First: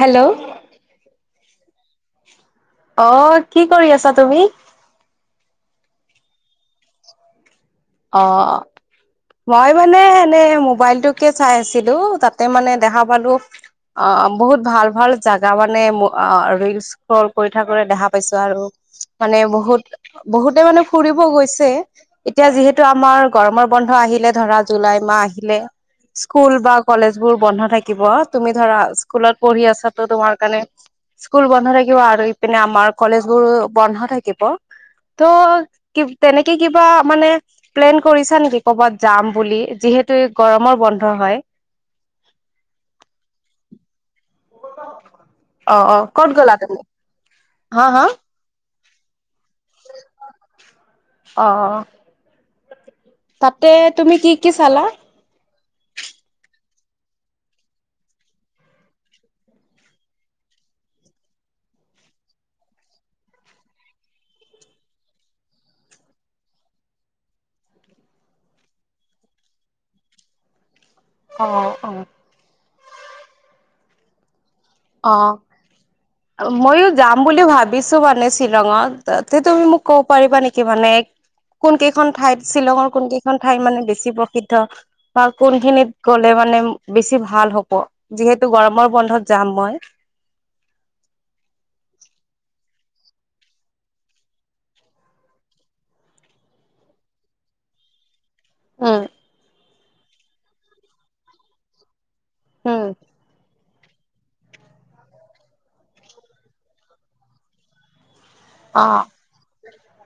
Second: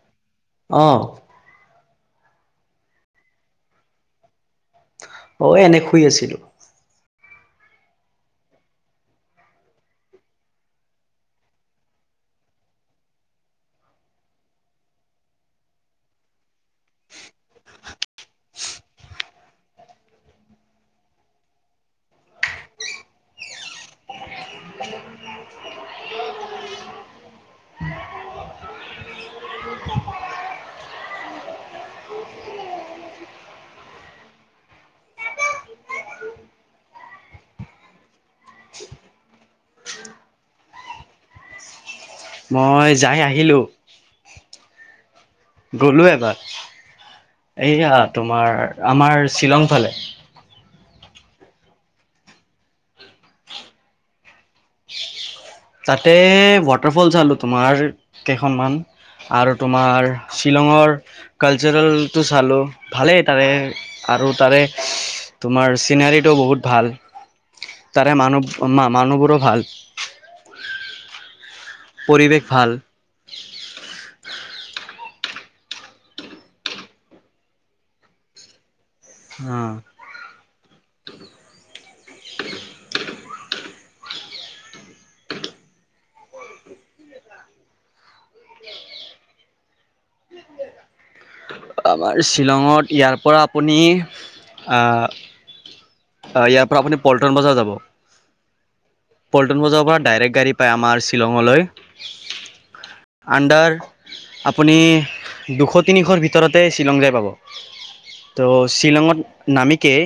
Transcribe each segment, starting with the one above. Hello. অ'। অ', কি কৰি আছা তুমি? অ', এনে শুই আছিলোঁ। অ'। মই মানে এনে মোবাইলটোকে চাই আছিলো, তাতে মানে দেখা পালো অ', বহুত ভাল, ভাল জাগা মানে অ' ৰিলচ চ্ৰকল কৰি থাকোতেই দেখা পাইছো আৰু। মানে বহুত, বহুতে মানে ফুৰিব গৈছে এতিয়া যিহে টো আমাৰ গৰমৰ বন্ধ আহিলে, ধৰা জুলাই মাহ আহিলে। স্কুল বা কলেজ বোৰ বন্ধ থাকিব, তুমি ধৰা স্কুলত পঢ়ি আছা ত তোমাৰ কাৰণে স্কুল বন্ধ থাকিব আৰু, ইপিনে আমাৰ কলেজ বোৰ বন্ধ থাকিব। ত', তেনেকে কিবা মানে প্লেন কৰিছা নেকি কৰ'বাত যাম বুলি, যিহেতু এই গৰমৰ বন্ধ হ'য়। মই যাই আহিলোঁ। অ অ গ'লো ক'ত এবাৰ, গ'লা তুমি? হা এইয়া হা তোমাৰ আমাৰ শ্বিলং ফালে। অ', তাতে তুমি কি কি চালা? তাতে ৱাটাৰফল চালো, তোমাৰ কেইখনমান। আৰু তোমাৰ শ্বিলঙৰ, কালচাৰেলটো চালোঁ, ভালেই তাৰে আৰু তাৰে, তোমাৰ চিনাৰীটো বহুত ভাল। তাৰে মানুহ, মানুহবোৰো ভাল। [inaudible] অ', অ'। পৰিৱেশ ভাল। অ', ময়ো যাম বুলি ভাবিছো মানে শ্বিলঙত। ত তুমি মোক ক'ব পাৰিবা নেকি মানে কোন কেইখন ঠাই, শ্বিলঙৰ কোন কেইখন ঠাই মানে বেছি প্ৰসিদ্ধ। বা কোনখিনিত গ'লে মানে বেছি ভাল হ'ব, যিহেতু গৰমৰ বন্ধত যাম মই। [inaudible] আমাৰ শ্বিলঙত ইয়াৰ পৰা আপুনি, আ ইয়াৰ পৰা আপুনি পল্টনবজাৰ যাব। উম পল্টনবজাৰৰ পৰা ডাইৰেক্ট গাড়ী পায় আমাৰ শ্বিলঙলৈ। উম আডাৰ আপুনি দুশ তিনিশ ভিত উৰতে শ্বিলং যাই পাব, ত' অ শ্বিলঙত নামিকে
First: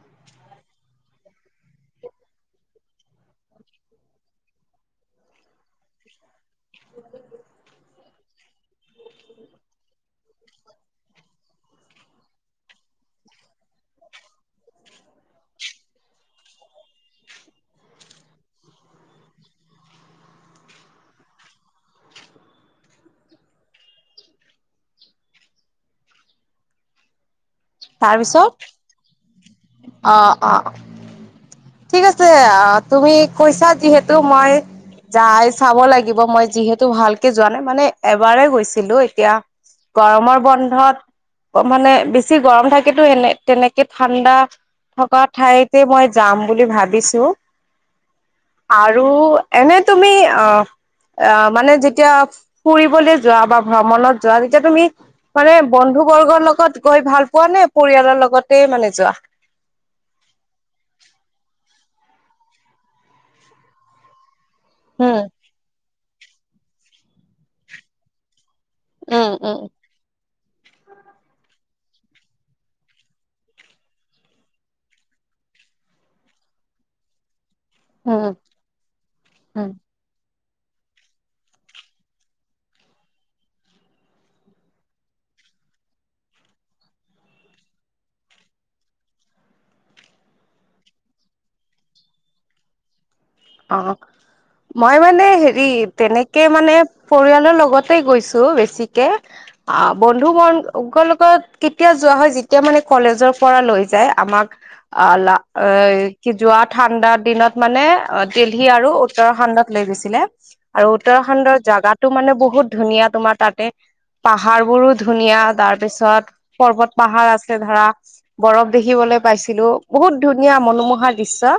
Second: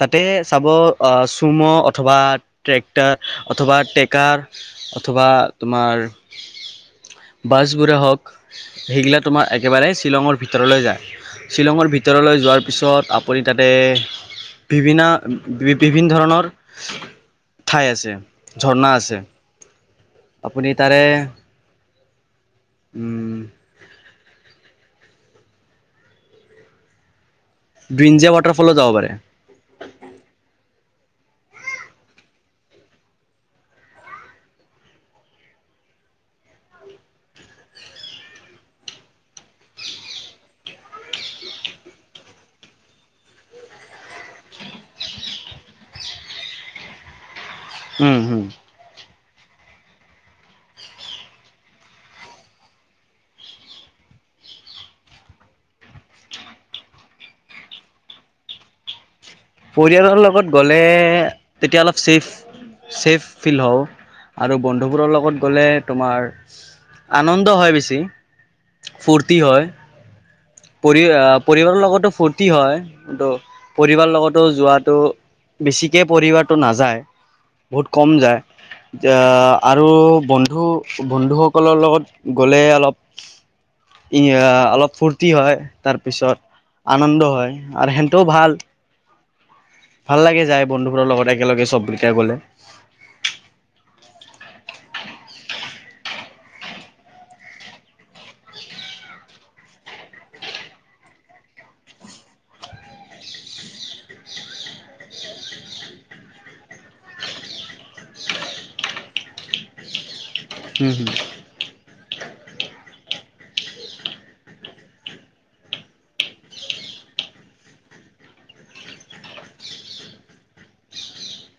তাতে চাব চুম অথবা ট্ৰেক্টাৰ, অথবা ট্ৰেকাৰ, অথবা তোমাৰ বাছ বোৰে হওঁক, সেইগিলা তোমাৰ একেবাৰেই শ্বিলঙৰ ভিতৰলৈ যায়, শ্বিলঙৰ ভিতৰলৈ যোৱাৰ পিছত আপুনি তাতে বিভিন্না বি বিভিন্ন ধৰণৰ ঠাই আছে, ঝৰ্ণা আছে। আপুনি তাৰে উম। ব্ৰিঞ্জা তাৰপিছত, ৱাটাৰফলো যাব পাৰে। অ' অ'। ঠিক আছে, আহ, তুমি কৈছা যিহেতু মই যাই চাব লাগিব, মই যিহেতু ভালকে যোৱা নাই মানে এবাৰে গৈছিলো এতিয়া গৰমৰ বন্ধত, মানে বেছি বেছি গৰম থাকেতো, এনে- তেনেকে ঠাণ্ডা। থকা ঠাইতে, মই যাম বুলি ভাবিছো। হম, হম। আৰু, এনে তুমি অ, আহ, মানে যেতিয়া ফুৰিবলৈ যোৱা, বা ভ্ৰমণত যোৱা তেতিয়া তুমি মানে বন্ধু বৰ্গৰ লগত গৈ ভাল পোৱা নে, পৰিয়ালৰ লগতে মানে যোৱা। পৰিয়ালৰ লগত গ'লে, তেতিয়া অলপ চছেফ, চছেফ ফিল হওঁ। আৰু বন্ধুবোৰৰ উম লগত গ'লে তোমাৰ, আনন্দ হয় বেছি। উম ফূৰ্তি উম হয়। পৰি আহ, পৰিবাৰৰ লগতো ফূুৰ্তি হয়, কিন্তু পৰিবাৰৰ লগতো যোৱাতটো বেছিকে পৰিবাৰটো নাযায়, বহুত কম উম যায় উম আৰু বন্ধু বন্ধুসকলৰ লগত গ'লে, অলপ-অলপ ফো ফূৰ্তি হয়, তাৰপিছত আনন্দ হয়, আৰু সেহঁতেও ভাল। ভাল লাগে যায়, বন্ধুবোৰৰ লগত একেলগে চব কেইটা গ'লে। অ, মই মানে হেৰি, তেনেকে মানে পৰিয়ালৰ লগতে গৈছো বেছিকে। আহ, বন্ধু বৰ্গৰ লগত কেতিয়া যোৱা হয়, যেতিয়া মানে কলেজৰ পৰা লৈ যায় আমাক অ, লা, এ, কি যোৱা ঠাণ্ডাৰ দিনত মানে। দিল্লী আৰু উত্তৰাখণ্ডত লৈ গৈছিলে, আৰু উম উত্তৰাখণ্ডৰ জোগাত টো, মানে বহুত ধুনীয়া তোমাৰ তাতে পাহাৰ বোৰো ধুনীয়া তাৰপিছত, পৰ্বত-পাহাৰ আছে ধৰা। বৰফ দেখিবলৈ পাইছিলো, বহুত ধুনীয়া মনোমোহাৰ দৃশ্য,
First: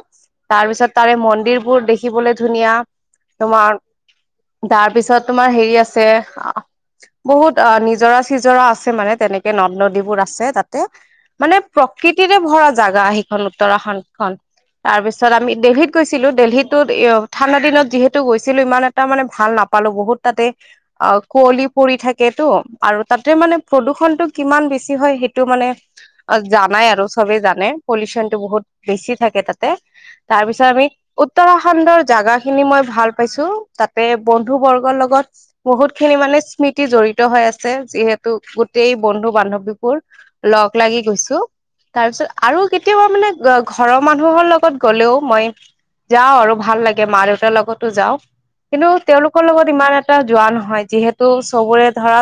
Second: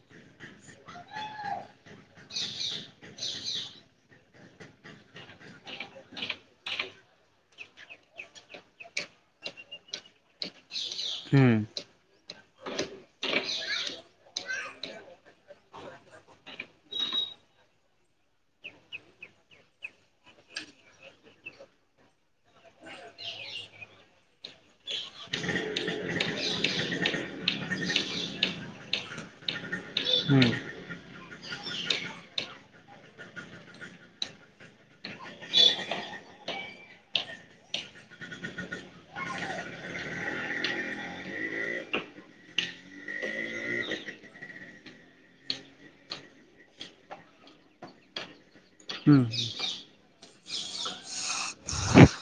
তাৰ পিছত তাৰে মন মন্দিৰবোৰ দেখিবলৈ ধুনীয়া, তোমাৰ তাৰ পিছত, তোমাৰ হেৰি আছে, আহ বহুত অ, নিজৰা-চিজৰা আছে, মানে তেনেকে নদ- নদীবোৰ আছে তাতে। মানে হুম প্ৰকৃতিৰে ভৰা জাগা, সিখন উত্তৰাখণ্ড খন, তাৰ পিছত আমি দেল্লীত গৈছো। ছিলো, দেল্লী তোত, এ, ঠাণ্ডা দিনত যিহেতু গৈছিলো, ইমান এটা মানে ভাল নাপালো বহুত তাতে। অ, কুঁৱলী পৰি থাকেতটো, আৰু তাতে মানে প্ৰদূষণটো কিমান বেছি হয়, সেইটো মানে অ, জানাই আৰু চবেই জানে, পলিউচন টো বহুত বেছি থাকে তাতে। উম। তাৰ উম পিছত আমি উত্তৰাখণ্ডৰ জাগা খিনি মই ভাল পাইছো, তাতে বন্ধু বৰ্গৰ লগত। বহুত খিনি মানে স্মৃতি জড়িত হৈ আছে, যিহেতু গোটেই বন্ধু বান্ধৱীবোৰ। লগ, লাগি গৈছো। তাৰ পিছত আৰু কেতিয়াবা মানে ঘৰৰ মানুহৰ লগত গ'লেও মই। যাওঁ আৰু ভাল লাগে, মা-দেউতাৰ লগতো যাওঁ। কিন্তু উম তেওঁলোকৰ লগত ইমান এটা যোৱা নহয়, যিহেতু চবোৰে ধৰা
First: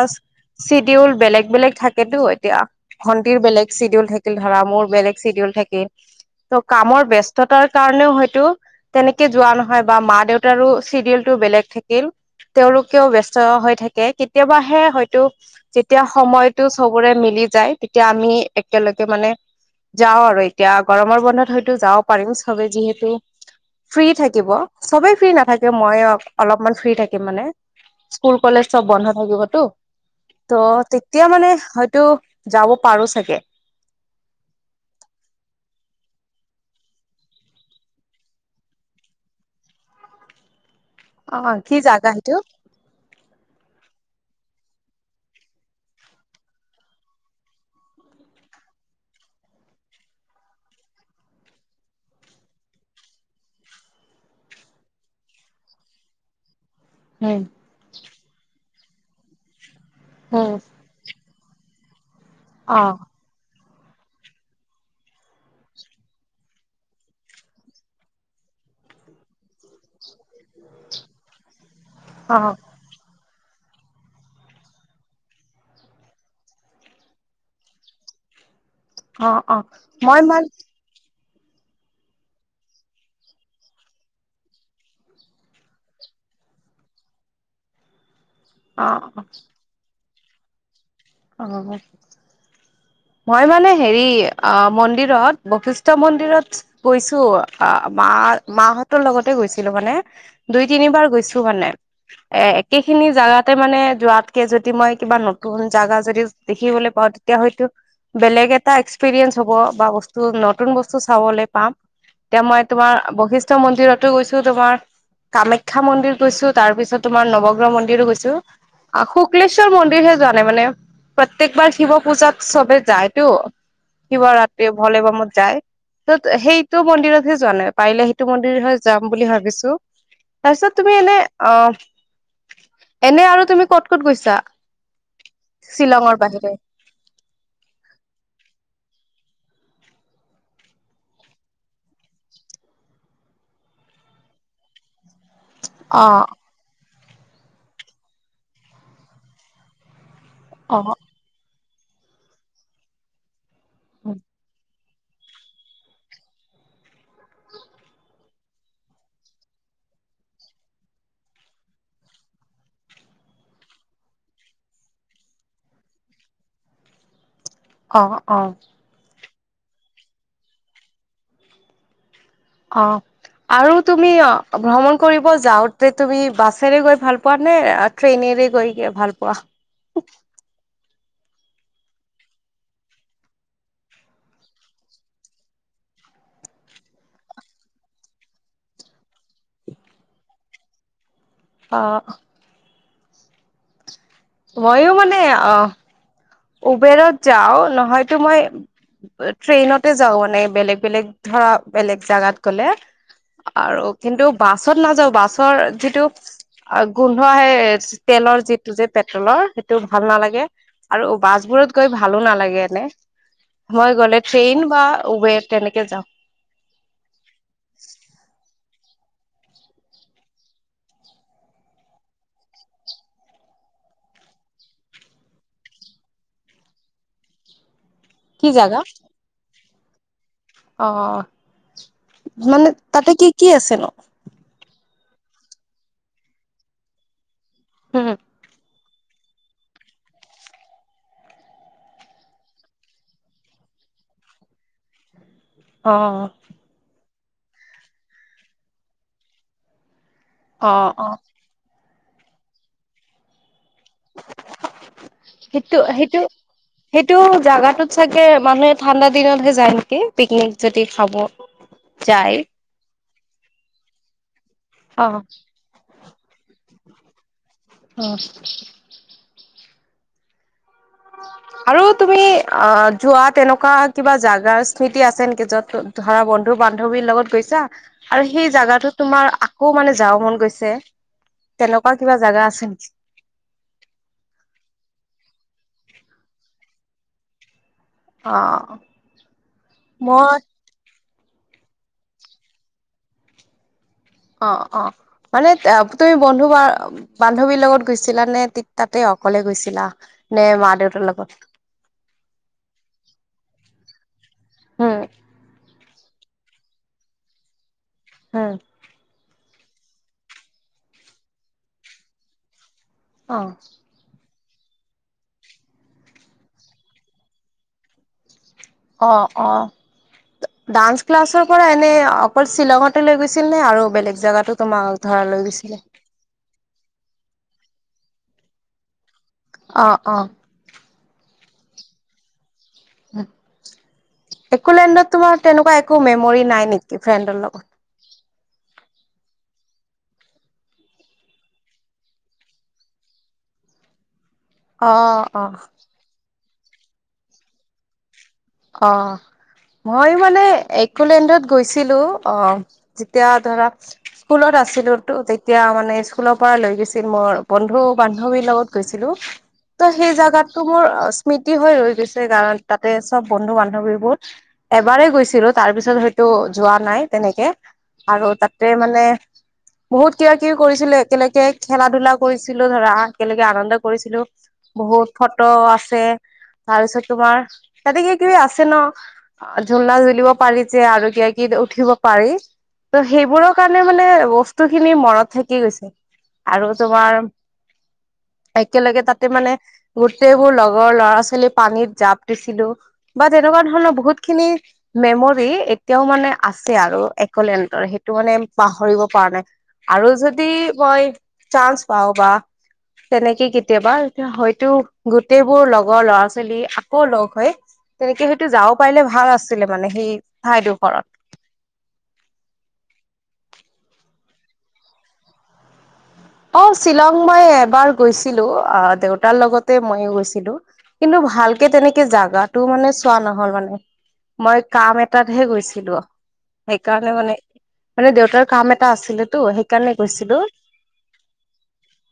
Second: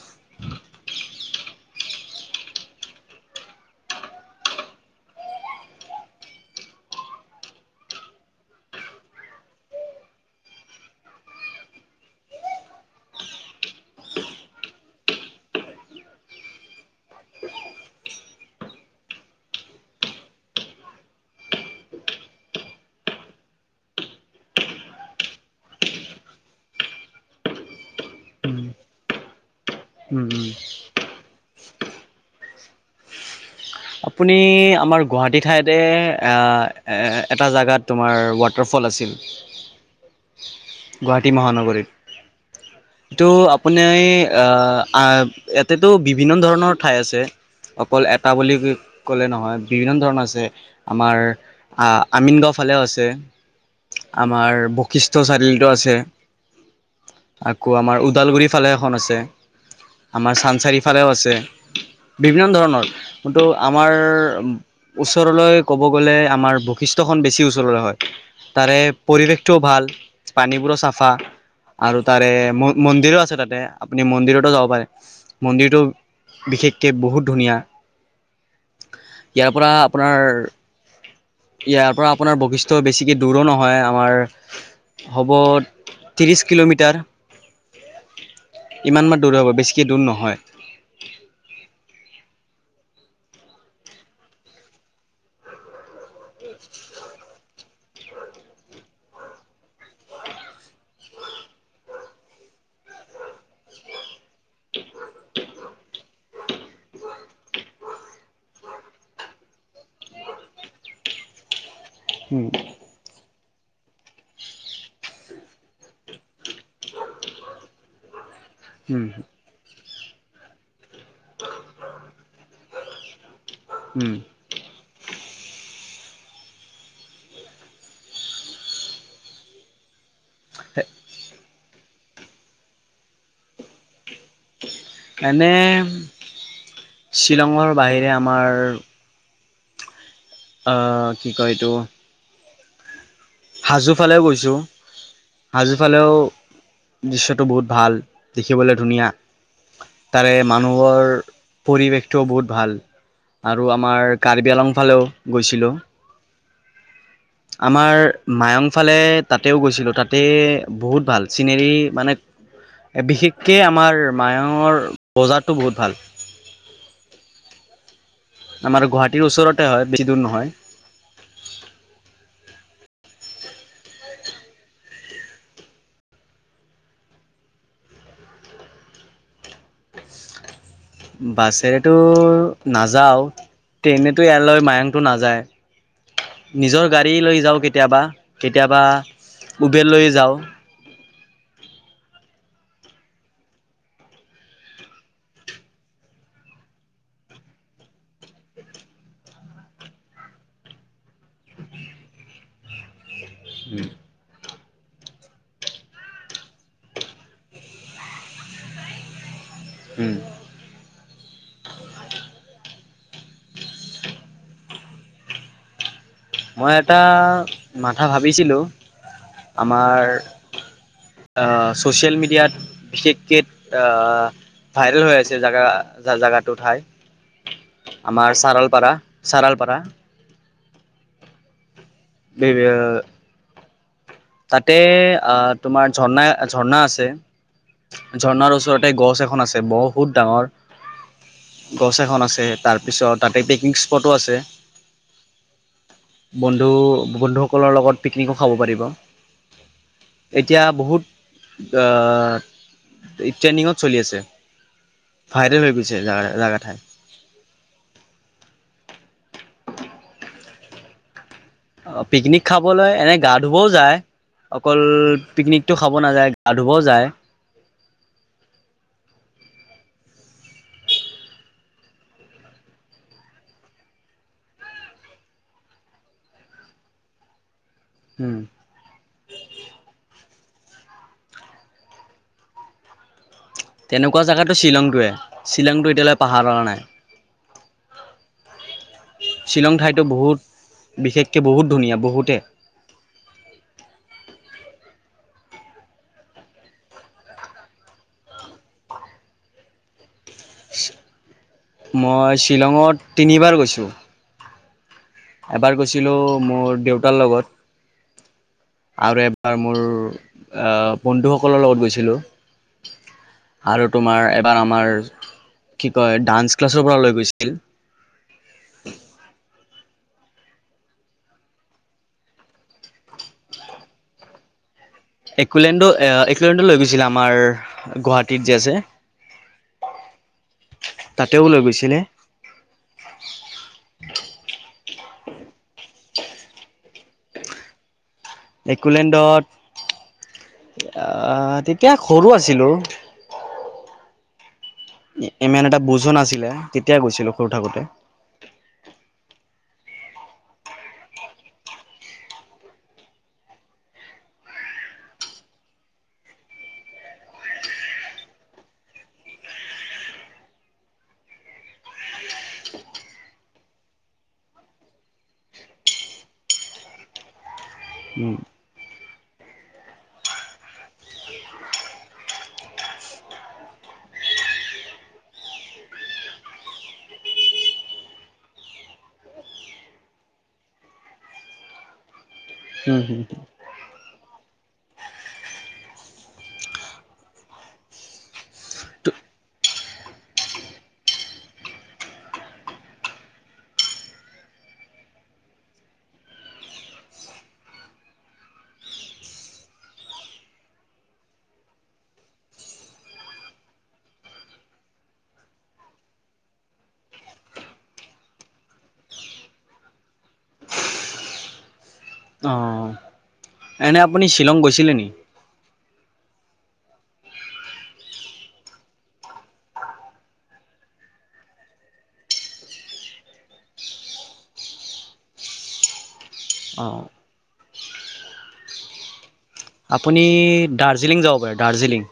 চিডিউল বেলেগ, বেলেগ থাকেতো এতিয়া। ভণ্টিৰ বেলেগ চিডিউল থাকিল ধৰা, মোৰ বেলেগ চিডিউল থাকিল। ত, কামৰ ব্যস্ততাৰ কাৰণেও হয়তো। তেনেকে যোৱা নহয় বা মা-দেউতাৰো চিডিউল বেলেগ থাকিল। তেওঁলোকেও ব্যস্ত হৈ থাকে, কেতিয়াবাহে হয়তো যেতিয়া সময়তটো চবোৰে মিলি যায়, তেতিয়া আমি একেলগে মানে যাওঁ আৰু এতিয়া, গৰমৰ বন্ধত হয়তো যাব পাৰিম, চবেই যিহেতু ফ্ৰী থাকিব, চবেই ফ্ৰী নাথাকে মই অলপমান ফ্ৰী থাকিম মানে। স্কুল কলেজ চব বন্ধ থাকিবতো। উম উম। ত তেতিয়া মানে হয়তো, যাব পাৰো চাগে। আপুনি আমাৰ গুৱাহাটী ঠাইতে এটা জেগাত তোমাৰ ৱা তাৰফল আছিল। গুৱাহাটী অ কি মহানগৰীত। জাগা সেইটো ত আপোনি আ, ইয়াতেতো বিভিন্ন ধৰণৰ ঠাই আছে। অকল এটা বুলি ক'লে নহয়, বিভিন্ন ধৰণৰ আছে, আমাৰ আ আমিন গাঁও ফালেও আছে, আমাৰ বশিষ্ঠ চাৰিআলি। আছে হুম আকৌ আমাৰ ওদালগুৰি ফালে এখন আছে, আমাৰ উম চানচাৰিফালেও আছে। বিভিন্ন অ ধৰণৰ, যোনটো আমাৰ ওচৰলৈ ক'ব গ'লে, আমাৰ বৈশিষ্টখন বেছি ওচৰলৈ হয়। তাৰে পৰিৱেশটোও ভাল, পানীবোৰো চাফা আৰু তাৰে অ ম মন্দিৰো আছে তাতে, আপুনি মন্দিৰতো যাব পাৰে। মন্দিৰটো বিশেষকে বহুত ধুনীয়া। অ ইয়াৰ অ পৰা মই মান আপোনাৰ ইয়াৰ পৰা আপোনাৰ বৈশিষ্ট বেছিকে দূৰো নহয় আমাৰ হ'ব, ত্ৰিছ কিলোমিটাৰ। অ ইমান মান দূৰ হ'ব, বেছিকে দূৰ নহয়। অ। মই মানে হেৰি, অ' মন্দিৰত, বশিষ্ট মন্দিৰত গৈছো আ মাৰ মাহঁতৰ লগতে গৈছিলো মানে। দুই তিনিবাৰ গৈছো মানে, এ একেখিনি জাগাতে মানে যোৱাত কে যদি মই কিবা নতুন জাগা যদি দেখিবলৈ পাওঁ, তেতিয়া হয়তো বেলেগ এটা এক্সপিৰিয়েঞ্চ হ'ব, বা বস্তু নতুন বস্তু চাবলৈ পাম, তেতিয়া উম মই তোমাৰ বৈশিষ্ট মন্দিৰতো গৈছো, তোমাৰ কামাখ্যা মন্দিৰ গৈছো, তাৰ পিছত তোমাৰ নৱগ্ৰহ মন্দিৰো গৈছো। আ' উম শুক্লেশ্বৰ মন্দিৰ হে যোৱা নাই মানে, প্ৰত্যেকবাৰ শিৱ পূজাত চবে যায়তো, উম শিব ৰাত্ৰি, ভলে বমত যায়। ত সেইটো মন্দিৰতহে যোৱা নাই, পাৰিলে সেইটো মন্দিৰ হয় যাম বুলি ভাবিছো। তাৰপিছত তুমি এনে, অ', এনে আৰু তুমি ক'ত ক'ত গৈছা? এনে, শ্বিলঙৰ বাহিৰে শ্বিলঙৰ বাহিৰে আমাৰ অ', কি কয় এইটো? হাজোফালেও গৈছোঁ, অ হাজোফালেও দৃশ্যটো বহুত ভাল, দেখিবলৈ ধুনীয়া, তাৰে অ মানুহৰ। পৰিৱেশটোও বহুত ভাল, আৰু আমাৰ কাৰ্বি আলং ফালেও গৈছিলোঁ। আমাৰ মায়ংফালে তাতেও গৈছিলোঁ, তাতে বহুত ভাল, চিনেৰী মানে বিশেষকে আমাৰ মায়ঙৰ বজাৰটো বহুত ভাল। অহ, অহ। মানে গুৱাহাটীৰ ওচৰতে হয়, বেছি দূৰ নহয়। অঁ। আৰু তুমি অ ভ্ৰমণ কৰিব যাওঁতে তুমি বাছেৰে গৈ ভাল পোৱা নে আ ট্ৰেইনেৰে গৈ কে ভাল পোৱা বাছেৰেতো নাযাও ট্ৰেইনেতো ইয়ালৈ মায়ংটো নাযায় নিজৰ গাড়ী লৈ যাওঁ কেতিয়াবা কেতিয়াবা উবেৰ লৈ যাওঁ। অ মইও মানে অহ উবেৰত যাও নহয়তো মই বা ট্ৰেইনতে যাও মানে বেলেগ বেলেগ ধৰা বেলেগ জাগাত গ'লে আৰু কিন্তু বাছত নাযাওঁ বাছৰ যিটো আউ গোন্ধো আহে তেলৰ যিটো যে পেট্ৰলৰ সেইটো ভাল নালাগে আৰু বাছবোৰত গৈ ভালো নালাগে এনে মই গ'লে ট্ৰেইন বা উবেৰ তেনেকে যাওঁ মই এটা মাথা ভাবিছিলোঁ আমাৰ আ ছ'চিয়েল মিডিয়াত বিশেষকেত আ ভাইৰেল হৈ আছে জাগা জাগাটো ঠাই আমাৰ কি জাগা? চাৰলপাৰা-চাৰালপাৰা। অ' মানে তাতে কি কি আছে নো? তাতে আহ, তোমাৰ ঝৰ্ণা-ঝৰ্ণা আছে, উম, ঝৰ্ণাৰ ওচৰত তে গছ এখন আছে, বহুত ডাঙৰ গছ এখন আছে, তাৰপিছত তাতে পিকনিক স্পটো আছে। অ বন্ধু বন্ধুসকলৰ লগত পিকনিকো খাব পাৰিব এতিয়া অ', বহুত অ', অ ট্ৰেইনিঙত চলি আছে ভাইৰেল হৈ সেইটো গৈছে জা সেইটো জাগা ঠাই সেইটো জাগাটোত চাগে মানুহে ঠাণ্ডা দিনতহে যায় নেকি পিকনিক যদি খাব অ যায়। পিকনিক খাবলৈ এনে গা ধুবও যায় অকল অ', পিকনিক টো খাব নাযায় গা ধুবও যায় অহ আৰু তুমি অ যোৱা তেনেকুৱা কিবা জাগাৰ স্মৃতি আছে নেকি য'ত ধৰা বন্ধু বান্ধৱীৰ লগত গৈছা আৰু উম সেই জোগাটোত তোমাৰ আকৌ মানে যাব মন গৈছে তেনেকুৱা কিবা জাগা আছে নেকি তেনেকুৱা জেগাটো শ্বিলঙটোৱে শ্বিলংটো এতিয়ালৈ পাহাৰা নাই অ শ্বিলং ঠাইতো মই বহুত বিশেষকে বহুত ধুনীয়া বহুতে অ অ মানেত আ তুমি বন্ধু বা বান্ধৱীৰ লগত গৈছিলা নে টি তাতেই অকলে গৈছিলা নে মা দেউতাৰ লগত? মই শ্বিলঙত তিনিবাৰ গৈছোঁ হু এবাৰ গৈছিলো মোৰ দেউতাৰ লগত হয় আৰু এবাৰ মোৰ আ বন্ধুসকলৰ লগত গৈছিলোঁ অ', আৰু তোমাৰ এবাৰ আমাৰ কি কয় ডান্স ক্লাছৰ পৰা লৈ গৈছিল অ অ ডান্স ক্লাছৰ পৰা এনে অকল শ্বিলঙতে লৈ গৈছিল নে আৰু বেলেগ জেগাতো তোমাৰ একলেণ্ডো এ একলেণ্ডো লৈ গৈছিল আমাৰ গুৱাহাটীত যে আছে অঁ অঁ। তাতেও লৈ গৈছিলে। একো লেণ্ডত তোমাৰ তেনেকুৱা একো মেমৰি নাই নেকি ফ্ৰেণ্ডৰ লগত। একোলেণ্ডত আ তেতিয়া সৰু আছিলোঁ। অ', অ', ইমান এটা বুজোৱা নাছিলে তেতিয়া গৈছিলো সৰু থাকোতে। অঁ' মই মানে একোলেণ্ডত গৈছিলো অঁ যেতিয়া ধৰক- স্কুলত আছিলোতো, তেতিয়া মানে স্কুলৰ পৰা লৈ গৈছিল মোৰ বন্ধু বান্ধৱীৰ লগত গৈছিলো। ত' সেই জাগাটো মোৰ স্মৃতি হৈ ৰৈ গৈছে কাৰণ তাতে- চব বন্ধু বান্ধৱীবোৰ এবাৰেই গৈছিলো তাৰ পিছত হয়তো যোৱা নাই তেনেকে। আৰু উম তাতে মানে- বহুত কিবা কিবি কৰিছিলো একেলগে খেলা ধূলা কৰিছিলো ধৰা একেলগে আনন্দ কৰিছিলো। বহুত ফটো আছে তাৰপিছত তোমাৰ তাতে কিবা কিবি আছে ন। ঝুলনা ঝুলিব পাৰি যে আৰু কিবা কিবি উঠিব পাৰি। ত' হম হম সেইবোৰৰ কাৰণে মানে বস্তু খিনি মনত থাকি গৈছে। আৰু তোমাৰ- একেলগে তাতে মানে গোটেইবোৰ লগৰ ল'ৰা ছোৱালী পানীত জাপ- দিছিলো বা তেনেকুৱা ধৰণৰ বহুত খিনি- মেমৰি এতিয়াও মানে আছে আৰু এক'লেন্ডৰ সেইটো মানে পাহৰিব পৰা নাই। আৰু যদি মই চান্স পাওঁ বা- তেনেকে কেতিয়াবা হয়তো গোটেইবোৰ লগৰ ল'ৰা ছোৱালী- কৌ লগ হৈ তেনেকে সেইটো যাব পাৰিলে ভাল আছিলে মানে সেই ঠাইডোখৰত। অঁ' এনেই আপুনি শ্বিলং গৈছিলে নি? অঁ' শ্বিলং মই এবাৰ গৈছিলো দেউতাৰ লগতে মইও গৈছিলো। কিন্তু, ভালকে তেনেকে জাগাটো মানে চোৱা নহল মানে। মই কাম এটাতহে গৈছিলো। অ সেইকাৰণে মানে মানে দেউতাৰ কাম এটা আছিলেতো সেই- আপুনি দাৰ্জিলিং যাব পাৰে দাৰ্জিলিং।